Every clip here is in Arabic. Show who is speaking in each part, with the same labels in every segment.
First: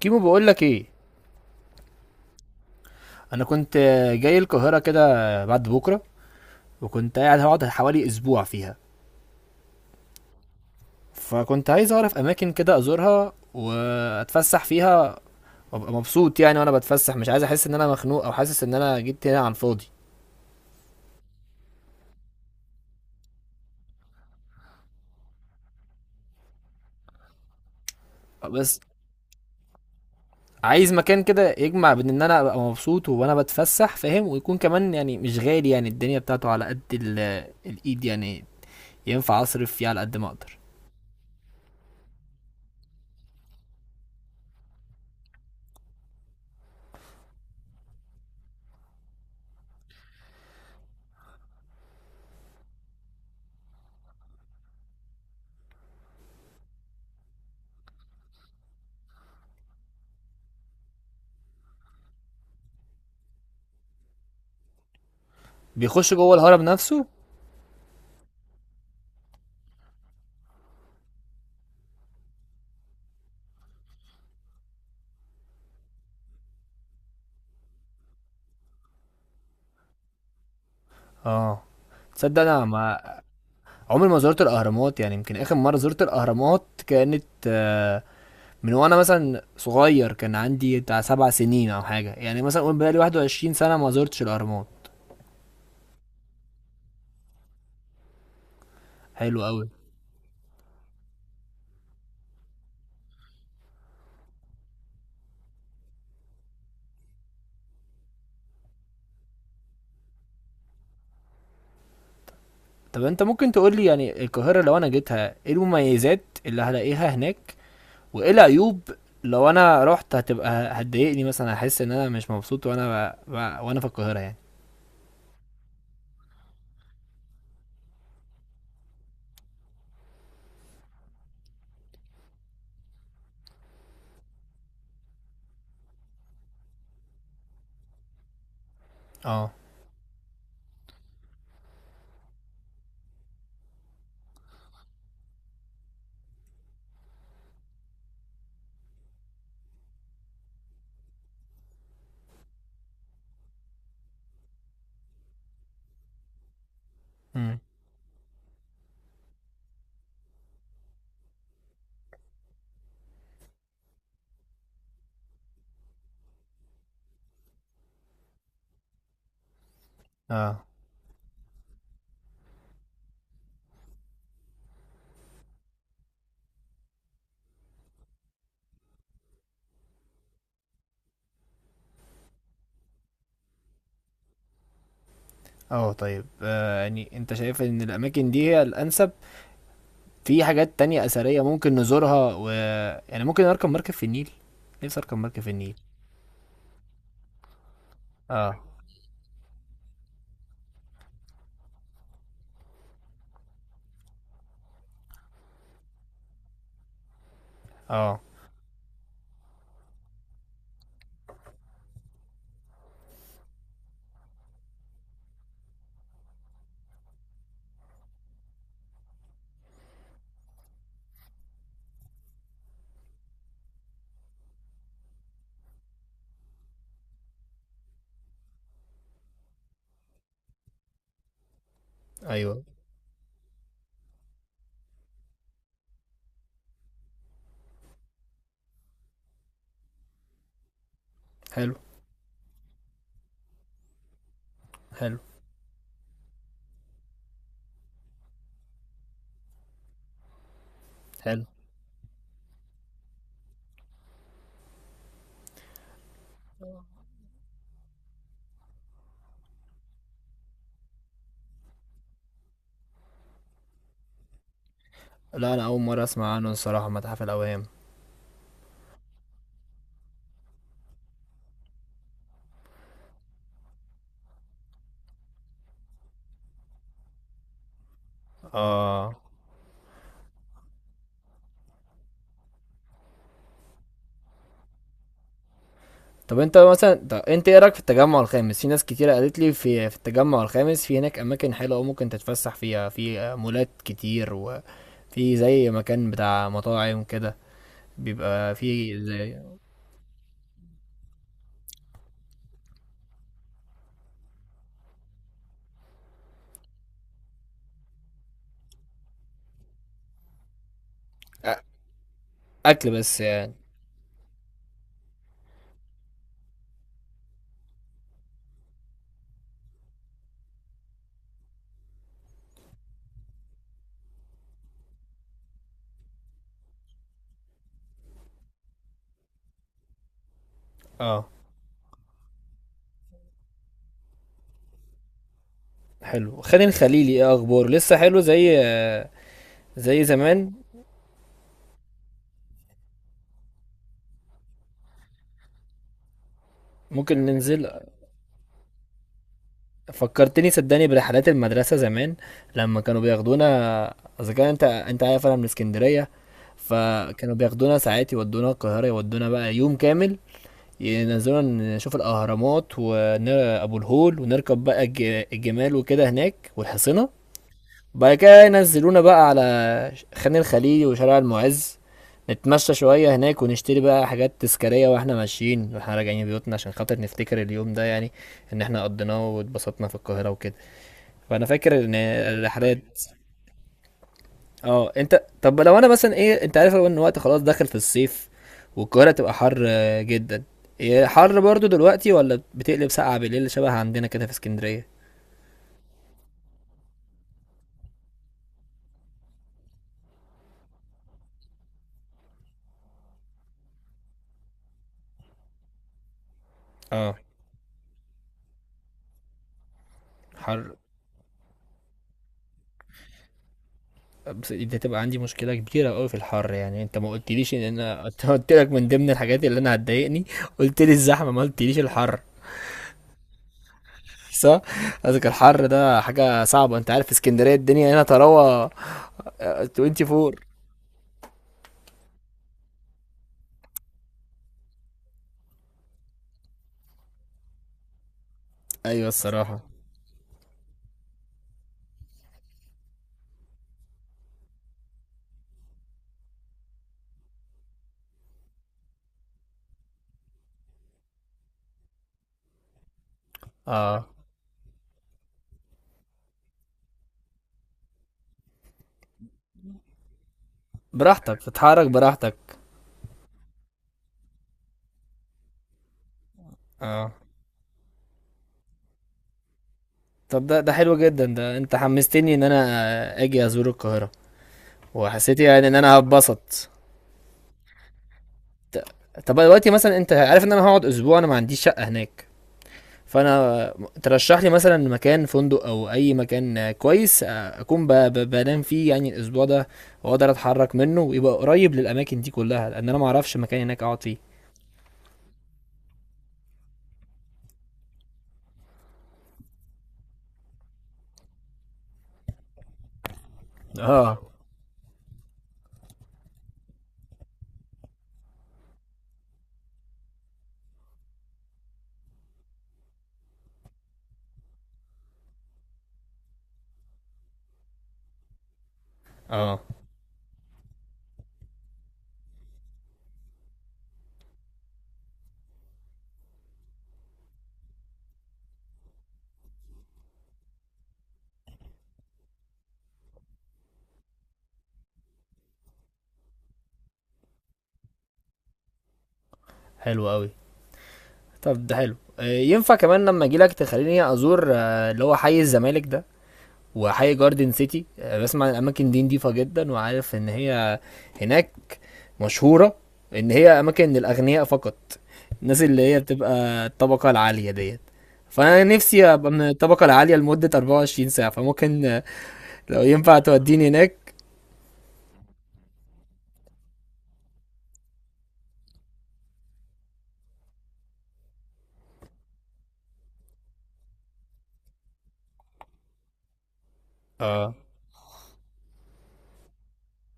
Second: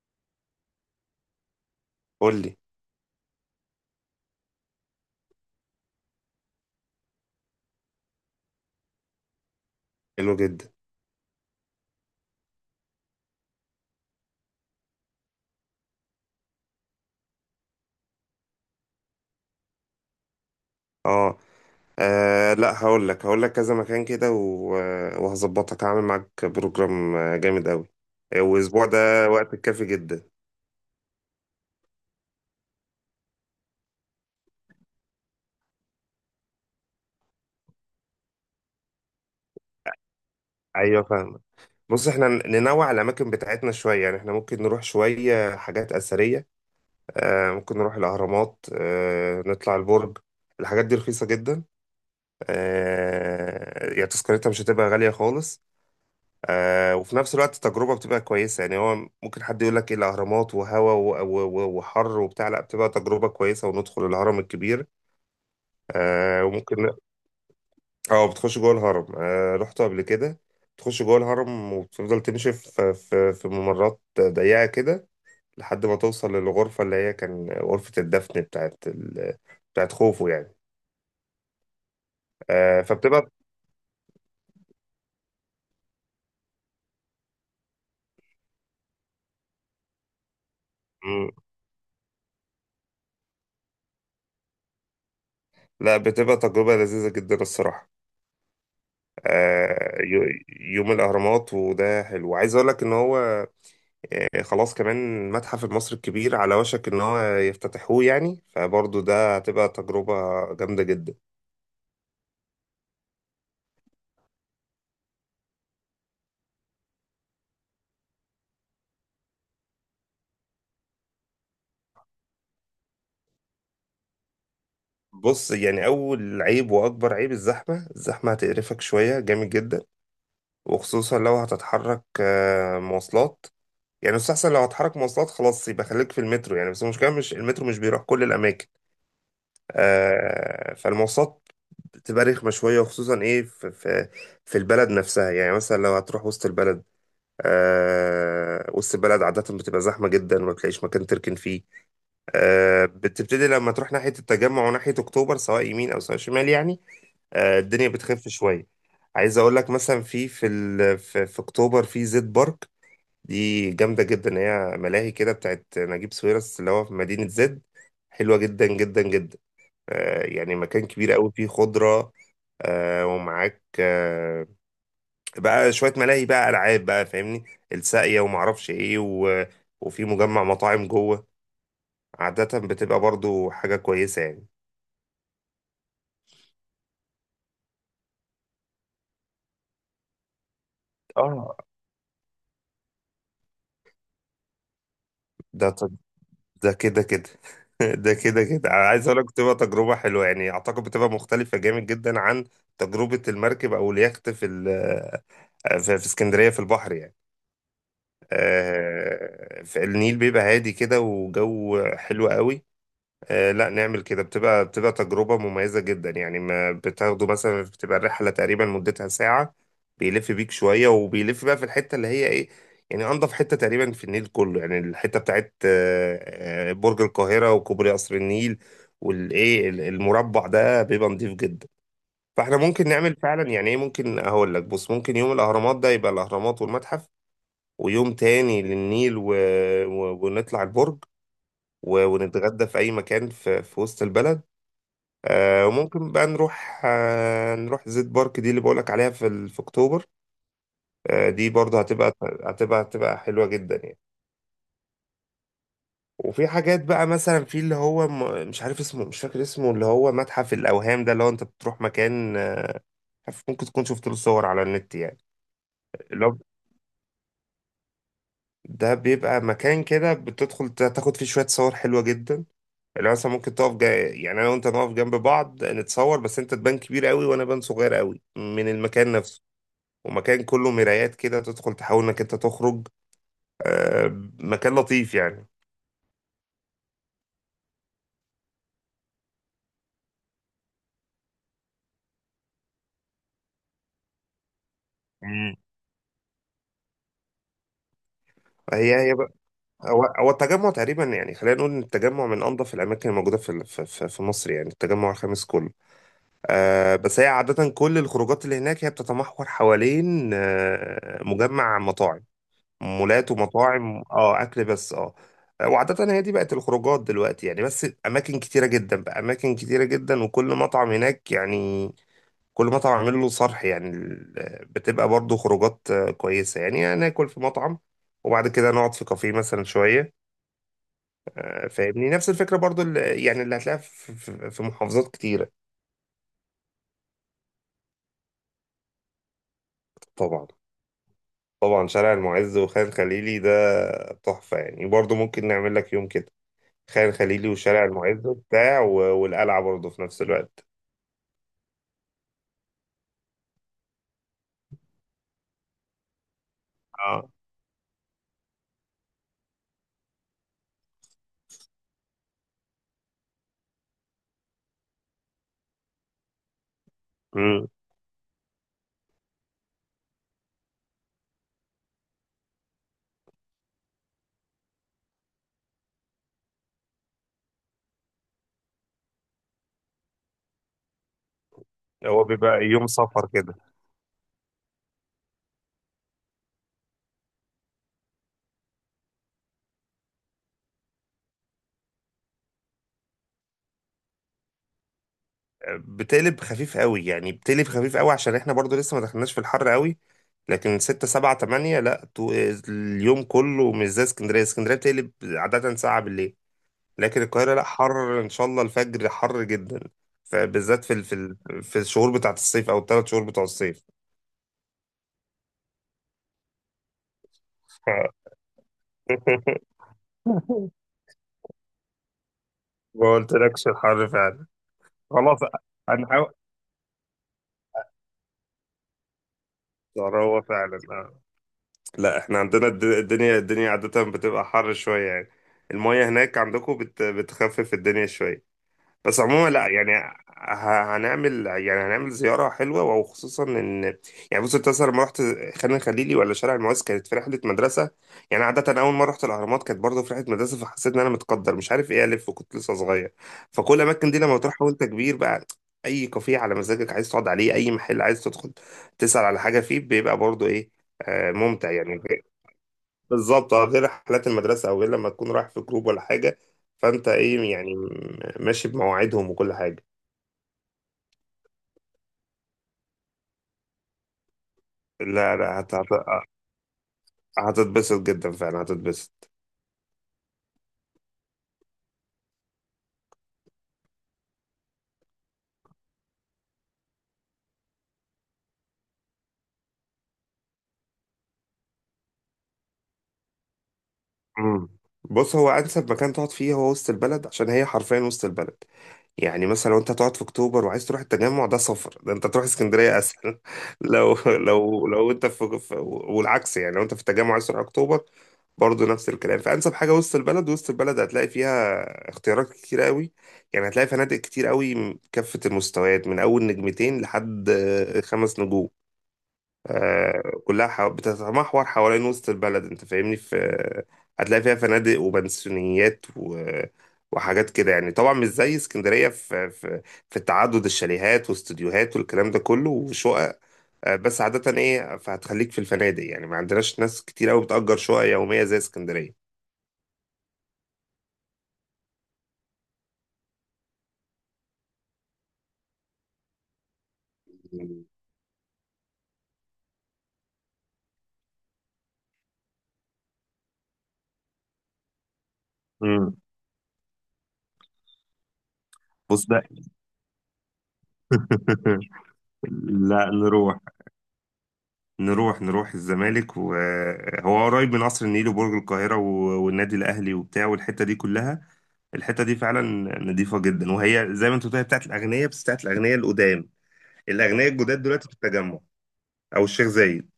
Speaker 1: كيمو، بقول لك ايه.
Speaker 2: قول لي.
Speaker 1: انا كنت جاي القاهره كده بعد بكره، وكنت قاعد هقعد حوالي اسبوع فيها.
Speaker 2: حلو جدا.
Speaker 1: فكنت عايز اعرف اماكن كده ازورها واتفسح فيها وابقى مبسوط، يعني وانا بتفسح مش عايز احس ان انا مخنوق او حاسس ان انا جيت هنا عن فاضي.
Speaker 2: اه. لا، هقول لك كذا مكان كده وهظبطك، هعمل معاك بروجرام جامد قوي.
Speaker 1: بس
Speaker 2: والاسبوع ده وقت كافي جدا.
Speaker 1: عايز مكان كده يجمع بين ان انا ابقى مبسوط وانا بتفسح، فاهم؟ ويكون كمان يعني مش غالي، يعني الدنيا بتاعته على قد الايد يعني، ينفع اصرف فيه على قد ما اقدر.
Speaker 2: ايوه، فاهمك. بص، احنا ننوع الاماكن بتاعتنا شويه يعني. احنا ممكن نروح شويه حاجات اثريه، ممكن نروح الاهرامات، نطلع البرج. الحاجات دي رخيصه جدا، يعني تذكرتها مش هتبقى غاليه خالص. وفي نفس الوقت التجربة بتبقى كويسة يعني. هو ممكن حد يقول لك ايه الأهرامات وهوا وحر وبتاع. لا، بتبقى تجربة كويسة، وندخل الهرم الكبير.
Speaker 1: بيخش جوه الهرم
Speaker 2: وممكن.
Speaker 1: نفسه؟
Speaker 2: اه، بتخش جوه الهرم. رحت قبل كده. تخش جوه الهرم وبتفضل تمشي في ممرات ضيقة كده، لحد ما توصل للغرفة اللي هي كان غرفة الدفن بتاعت ال... بتاعت خوفو يعني.
Speaker 1: اه. تصدق انا ما
Speaker 2: فبتبقى.
Speaker 1: عمري ما زرت الاهرامات؟ يعني يمكن اخر مره زرت الاهرامات كانت، من وانا مثلا صغير، كان عندي بتاع سبع
Speaker 2: مم،
Speaker 1: سنين او حاجه. يعني مثلا قول بقالي 21 سنه ما زرتش الاهرامات.
Speaker 2: لا، بتبقى تجربة لذيذة جدا الصراحة.
Speaker 1: حلو قوي.
Speaker 2: يوم الأهرامات وده حلو. عايز أقول لك إن هو خلاص، كمان المتحف المصري الكبير على وشك إن هو يفتتحوه يعني، فبرضه ده هتبقى تجربة جامدة جدا.
Speaker 1: طب انت ممكن تقول لي يعني القاهره لو انا جيتها ايه المميزات اللي هلاقيها هناك وايه العيوب؟ لو انا رحت هتبقى هتضايقني مثلا، هحس ان انا مش مبسوط وانا وانا في القاهره يعني.
Speaker 2: بص يعني، أول عيب وأكبر عيب الزحمة. الزحمة هتقرفك شوية جامد جدا، وخصوصا لو هتتحرك مواصلات. يعني مستحسن لو هتحرك مواصلات، خلاص يبقى خليك في المترو يعني. بس المشكلة، مش المترو مش بيروح كل الأماكن.
Speaker 1: اه.
Speaker 2: فالمواصلات بتبقى رخمة شوية، وخصوصا إيه في البلد نفسها. يعني مثلا لو هتروح وسط البلد، وسط البلد عادة بتبقى زحمة جدا، وما بتلاقيش مكان تركن فيه. بتبتدي لما تروح ناحية التجمع وناحية أكتوبر سواء يمين أو سواء شمال يعني،
Speaker 1: امم
Speaker 2: الدنيا بتخف شوية. عايز أقول لك مثلا في أكتوبر في زد بارك. دي جامدة جدا، هي ملاهي كده بتاعت نجيب ساويرس اللي هو في مدينة زد. حلوة جدا جدا جدا، يعني
Speaker 1: اه.
Speaker 2: مكان كبير قوي فيه خضرة، ومعاك بقى شوية ملاهي بقى ألعاب بقى، فاهمني. الساقية ومعرفش إيه و... وفي مجمع مطاعم جوه، عادة بتبقى برضو حاجة كويسة يعني.
Speaker 1: اه طيب. يعني انت شايف ان الاماكن دي هي الانسب؟ في حاجات تانية أثرية
Speaker 2: اه،
Speaker 1: ممكن نزورها؟ و يعني ممكن أركب مركب في النيل، نفسي أركب مركب في النيل.
Speaker 2: ده ده كده كده. ده كده
Speaker 1: اه.
Speaker 2: كده، أنا عايز أقول لك بتبقى تجربة حلوة يعني. أعتقد بتبقى مختلفة جامد جدا عن تجربة المركب أو اليخت في اسكندرية في البحر يعني.
Speaker 1: اه.
Speaker 2: في النيل بيبقى هادي كده وجو حلو قوي. لا نعمل كده، بتبقى تجربة مميزة جدا يعني. ما بتاخده مثلا، بتبقى الرحلة تقريبا مدتها ساعة. بيلف بيك شوية وبيلف بقى في الحتة اللي هي ايه، يعني أنظف حتة تقريبا في النيل كله يعني. الحتة بتاعت برج القاهرة وكوبري قصر النيل والايه المربع ده بيبقى نضيف جدا. فاحنا
Speaker 1: أيوه.
Speaker 2: ممكن نعمل فعلا يعني ايه، ممكن هقول لك بص، ممكن يوم الأهرامات ده يبقى الأهرامات والمتحف، ويوم تاني للنيل و... و... ونطلع البرج
Speaker 1: حلو.
Speaker 2: و... ونتغدى في أي مكان في... في وسط البلد.
Speaker 1: حلو.
Speaker 2: وممكن بقى نروح نروح زيت بارك دي اللي بقولك عليها في في اكتوبر.
Speaker 1: حلو.
Speaker 2: دي برضه هتبقى حلوة جدا يعني. وفي حاجات بقى مثلا في اللي هو مش عارف اسمه، مش فاكر اسمه، اللي هو متحف الأوهام ده. اللي هو انت بتروح مكان عارف، ممكن تكون شفت له صور على النت يعني.
Speaker 1: لا أنا أول مرة
Speaker 2: اللي
Speaker 1: أسمع
Speaker 2: هو
Speaker 1: عنه الصراحة، متحف الأوهام.
Speaker 2: ده بيبقى مكان كده بتدخل تاخد فيه شوية صور حلوة جدا. اللي هو مثلا ممكن تقف يعني انا وانت نقف جنب بعض نتصور، بس انت تبان كبير قوي وانا بان صغير قوي من المكان
Speaker 1: اه.
Speaker 2: نفسه. ومكان كله مرايات كده، تدخل تحاول انك انت تخرج. آه، مكان لطيف يعني.
Speaker 1: طب أنت مثلا، طب أنت إيه رأيك في التجمع الخامس؟ في ناس كتيرة قالت لي في في التجمع الخامس، في هناك أماكن حلوة أوي ممكن تتفسح فيها، في مولات كتير وفي
Speaker 2: مم.
Speaker 1: زي مكان بتاع مطاعم كده بيبقى فيه،
Speaker 2: هي هي بقى،
Speaker 1: زي
Speaker 2: هو هو التجمع تقريبا يعني. خلينا نقول ان التجمع من انظف الاماكن الموجوده في مصر يعني، التجمع الخامس كله. بس هي عاده كل الخروجات اللي هناك هي بتتمحور حوالين
Speaker 1: أ-
Speaker 2: مجمع مطاعم،
Speaker 1: أكل بس
Speaker 2: مولات
Speaker 1: يعني.
Speaker 2: ومطاعم. اه، اكل بس. اه. وعادة هي دي بقت الخروجات دلوقتي يعني. بس أماكن كتيرة جدا بقى، أماكن كتيرة جدا، وكل مطعم هناك يعني. كل مطعم عامل له صرح يعني بتبقى برضو خروجات كويسة يعني. يعني ناكل في مطعم، وبعد كده نقعد في كافيه مثلا شوية.
Speaker 1: اه.
Speaker 2: فاهمني، نفس الفكرة برضو اللي يعني اللي هتلاقيها في في محافظات كتيرة.
Speaker 1: حلو. خالد الخليلي ايه اخباره؟ لسه حلو زي زي
Speaker 2: طبعا
Speaker 1: زمان؟
Speaker 2: طبعا، شارع المعز وخان خليلي ده تحفة يعني. برضو ممكن نعمل لك يوم كده، خان
Speaker 1: ممكن
Speaker 2: خليلي
Speaker 1: ننزل.
Speaker 2: وشارع المعز وبتاع والقلعة برضو في نفس
Speaker 1: فكرتني
Speaker 2: الوقت.
Speaker 1: صدقني برحلات المدرسة زمان لما كانوا بياخدونا. اذا كان انت، انت عارف انا من اسكندرية،
Speaker 2: اه.
Speaker 1: فكانوا بياخدونا ساعات يودونا القاهرة، يودونا بقى يوم كامل، ينزلونا نشوف الأهرامات وأبو الهول ونركب بقى الجمال وكده هناك والحصينة.
Speaker 2: امم.
Speaker 1: بعد كده ينزلونا بقى على خان الخليلي وشارع المعز، نتمشى شوية هناك ونشتري بقى حاجات تذكارية واحنا ماشيين واحنا راجعين بيوتنا، عشان خاطر نفتكر اليوم ده يعني، ان احنا قضيناه واتبسطنا في القاهرة وكده. فانا فاكر ان
Speaker 2: هو بيبقى يوم
Speaker 1: الرحلات.
Speaker 2: سفر كده.
Speaker 1: اه. انت طب لو انا مثلا ايه، انت عارف ان الوقت خلاص داخل في الصيف والقاهرة تبقى حر جدا. إيه، حر برضو دلوقتي ولا بتقلب ساقعة بالليل شبه عندنا كده في اسكندرية؟
Speaker 2: بتقلب خفيف قوي يعني، بتقلب خفيف قوي عشان احنا برضو لسه ما دخلناش في الحر قوي. لكن ستة سبعة تمانية لا، اليوم كله مش زي اسكندرية. اسكندرية بتقلب عادة ساعة بالليل،
Speaker 1: اه.
Speaker 2: لكن القاهرة لا، حر ان شاء الله. الفجر حر جدا،
Speaker 1: حر.
Speaker 2: فبالذات في الشهور بتاعت الصيف، او الثلاث شهور بتوع الصيف.
Speaker 1: بس دي تبقى عندي مشكلة كبيرة قوي في الحر، يعني انت ما قلتليش ان انا انت قلت لك من ضمن الحاجات اللي انا هتضايقني قلت لي الزحمة، ما قلتليش الحر.
Speaker 2: ما قلتلكش الحر فعلا.
Speaker 1: صح؟ قصدك
Speaker 2: خلاص،
Speaker 1: الحر ده
Speaker 2: هنحاول.
Speaker 1: حاجة صعبة. انت عارف في اسكندرية الدنيا هنا تروى 24.
Speaker 2: هو فعلا. لا، احنا عندنا الدنيا عادة بتبقى حر شوية يعني. المية هناك عندكم بتخفف الدنيا شوية.
Speaker 1: ايوه
Speaker 2: بس عموما
Speaker 1: الصراحة.
Speaker 2: لا يعني. هنعمل، يعني هنعمل زيارة حلوة. وخصوصا ان، يعني بص انت مثلا لما رحت خان الخليلي ولا شارع المعز، كانت في رحلة مدرسة. يعني عادة أول ما رحت الأهرامات كانت برضه في رحلة مدرسة، فحسيت إن أنا متقدر مش عارف إيه، ألف وكنت لسه صغير. فكل
Speaker 1: اه
Speaker 2: الأماكن دي لما تروحها وأنت كبير بقى، أي كافيه على مزاجك عايز تقعد عليه، أي محل عايز تدخل تسأل على حاجة فيه، بيبقى برضه إيه
Speaker 1: براحتك،
Speaker 2: ممتع
Speaker 1: تتحرك
Speaker 2: يعني.
Speaker 1: براحتك.
Speaker 2: بالظبط، غير رحلات المدرسة، أو غير لما تكون رايح في جروب ولا حاجة، فأنت
Speaker 1: اه.
Speaker 2: إيه يعني ماشي بمواعيدهم وكل حاجة.
Speaker 1: طب ده، ده حلو جدا، ده انت حمستني ان انا اجي ازور القاهرة،
Speaker 2: لا
Speaker 1: وحسيت
Speaker 2: لا،
Speaker 1: يعني ان انا هتبسط.
Speaker 2: هتتبسط جدا فعلا،
Speaker 1: ط-
Speaker 2: هتتبسط.
Speaker 1: طب دلوقتي مثلا، انت عارف ان انا هقعد اسبوع، انا ما عنديش شقة هناك، فانا ترشح لي مثلا مكان فندق او اي مكان كويس، اكون بنام فيه يعني الاسبوع ده، واقدر اتحرك منه، ويبقى قريب للاماكن دي كلها، لان انا ما اعرفش مكان هناك اقعد فيه.
Speaker 2: مم. بص، هو أنسب مكان تقعد فيه هو وسط البلد، عشان هي حرفيا وسط البلد. يعني مثلا لو أنت تقعد في أكتوبر وعايز تروح التجمع ده سفر، ده أنت تروح اسكندرية أسهل.
Speaker 1: اه.
Speaker 2: لو أنت في، والعكس يعني لو أنت في التجمع عايز تروح أكتوبر برضه نفس الكلام. فأنسب حاجة وسط البلد. وسط البلد هتلاقي فيها اختيارات كتير قوي يعني. هتلاقي فنادق كتير قوي كافة المستويات، من أول نجمتين لحد 5 نجوم.
Speaker 1: اه.
Speaker 2: كلها بتتمحور حوالين وسط البلد، أنت فاهمني. في هتلاقي فيها فنادق وبنسيونيات و... وحاجات كده يعني. طبعا مش زي اسكندرية في تعدد الشاليهات واستوديوهات والكلام ده كله وشقق. بس عادة إيه، فهتخليك في الفنادق يعني. ما عندناش ناس كتير قوي بتأجر شقق يومية زي اسكندرية.
Speaker 1: حلو قوي. طب ده حلو. ينفع كمان لما اجي لك تخليني ازور، اللي هو حي الزمالك ده وحي جاردن سيتي؟ بسمع عن الاماكن دي نضيفه جدا، وعارف ان هي هناك مشهورة ان هي اماكن للاغنياء فقط، الناس اللي هي
Speaker 2: امم
Speaker 1: بتبقى الطبقة العالية ديت. فانا نفسي
Speaker 2: بص
Speaker 1: ابقى من
Speaker 2: بقى.
Speaker 1: الطبقة العالية لمدة 24 ساعة، فممكن لو
Speaker 2: لا،
Speaker 1: ينفع توديني هناك.
Speaker 2: نروح الزمالك، وهو قريب من قصر النيل وبرج القاهرة والنادي الأهلي وبتاع والحتة دي كلها. الحتة دي فعلا نضيفة جدا، وهي زي ما انت قلت هي بتاعت الأغنياء. بس بتاعت الأغنياء القدام. الأغنياء
Speaker 1: اه.
Speaker 2: الجداد دلوقتي في التجمع أو الشيخ زايد.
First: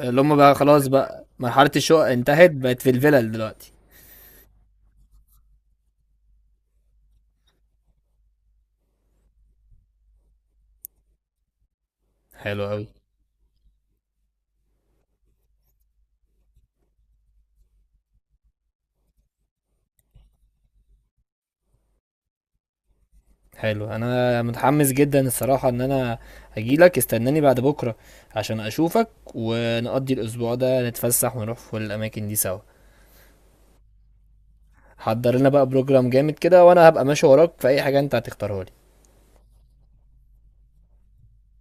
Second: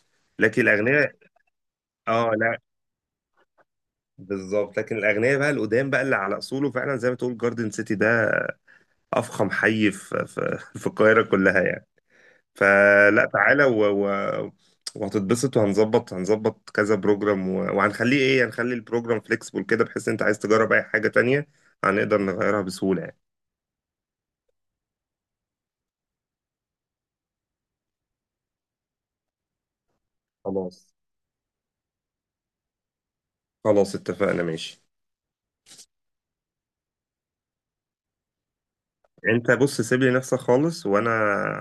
Speaker 1: اللي هم بقى
Speaker 2: لكن
Speaker 1: خلاص
Speaker 2: الأغنياء،
Speaker 1: بقى مرحلة الشقق
Speaker 2: اه
Speaker 1: انتهت،
Speaker 2: لا،
Speaker 1: بقت في الفلل دلوقتي.
Speaker 2: بالظبط. لكن الأغنياء بقى القدام بقى اللي على أصوله فعلا، زي ما تقول جاردن سيتي ده أفخم حي في في في القاهرة كلها يعني.
Speaker 1: حلو قوي.
Speaker 2: فلا، تعالى و... و... وهتتبسط، وهنظبط كذا بروجرام، و... وهنخليه ايه، هنخلي البروجرام فليكسبل كده، بحيث انت عايز تجرب اي حاجة تانية هنقدر نغيرها بسهولة يعني.
Speaker 1: حلو، انا متحمس جدا الصراحة ان انا هجيلك، استناني بعد بكرة عشان اشوفك، ونقضي الاسبوع ده
Speaker 2: خلاص،
Speaker 1: نتفسح ونروح في الاماكن دي سوا.
Speaker 2: خلاص اتفقنا، ماشي.
Speaker 1: حضر لنا بقى بروجرام جامد كده، وانا هبقى ماشي وراك في اي حاجه انت هتختارها لي.
Speaker 2: انت بص، سيب لي نفسك خالص، وانا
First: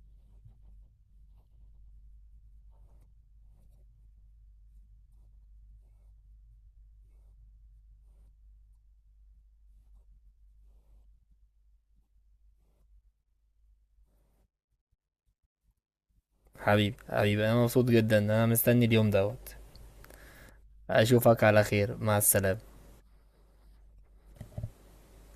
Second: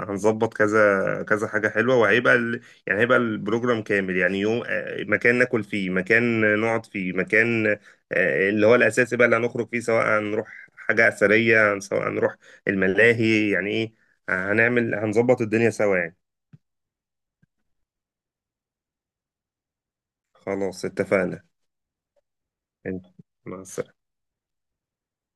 Speaker 2: هنظبط كذا كذا حاجه حلوه، وهيبقى يعني هيبقى البروجرام كامل يعني. يوم مكان ناكل فيه، مكان نقعد فيه، مكان اللي هو الاساسي بقى اللي هنخرج فيه، سواء هنروح حاجه اثريه سواء هنروح الملاهي. يعني ايه، هنظبط الدنيا سوا يعني.
Speaker 1: حبيبي حبيبي انا مبسوط جدا، انا مستني اليوم دوت.
Speaker 2: خلاص
Speaker 1: اشوفك
Speaker 2: اتفقنا.
Speaker 1: على خير، مع السلامه.
Speaker 2: مع السلامه.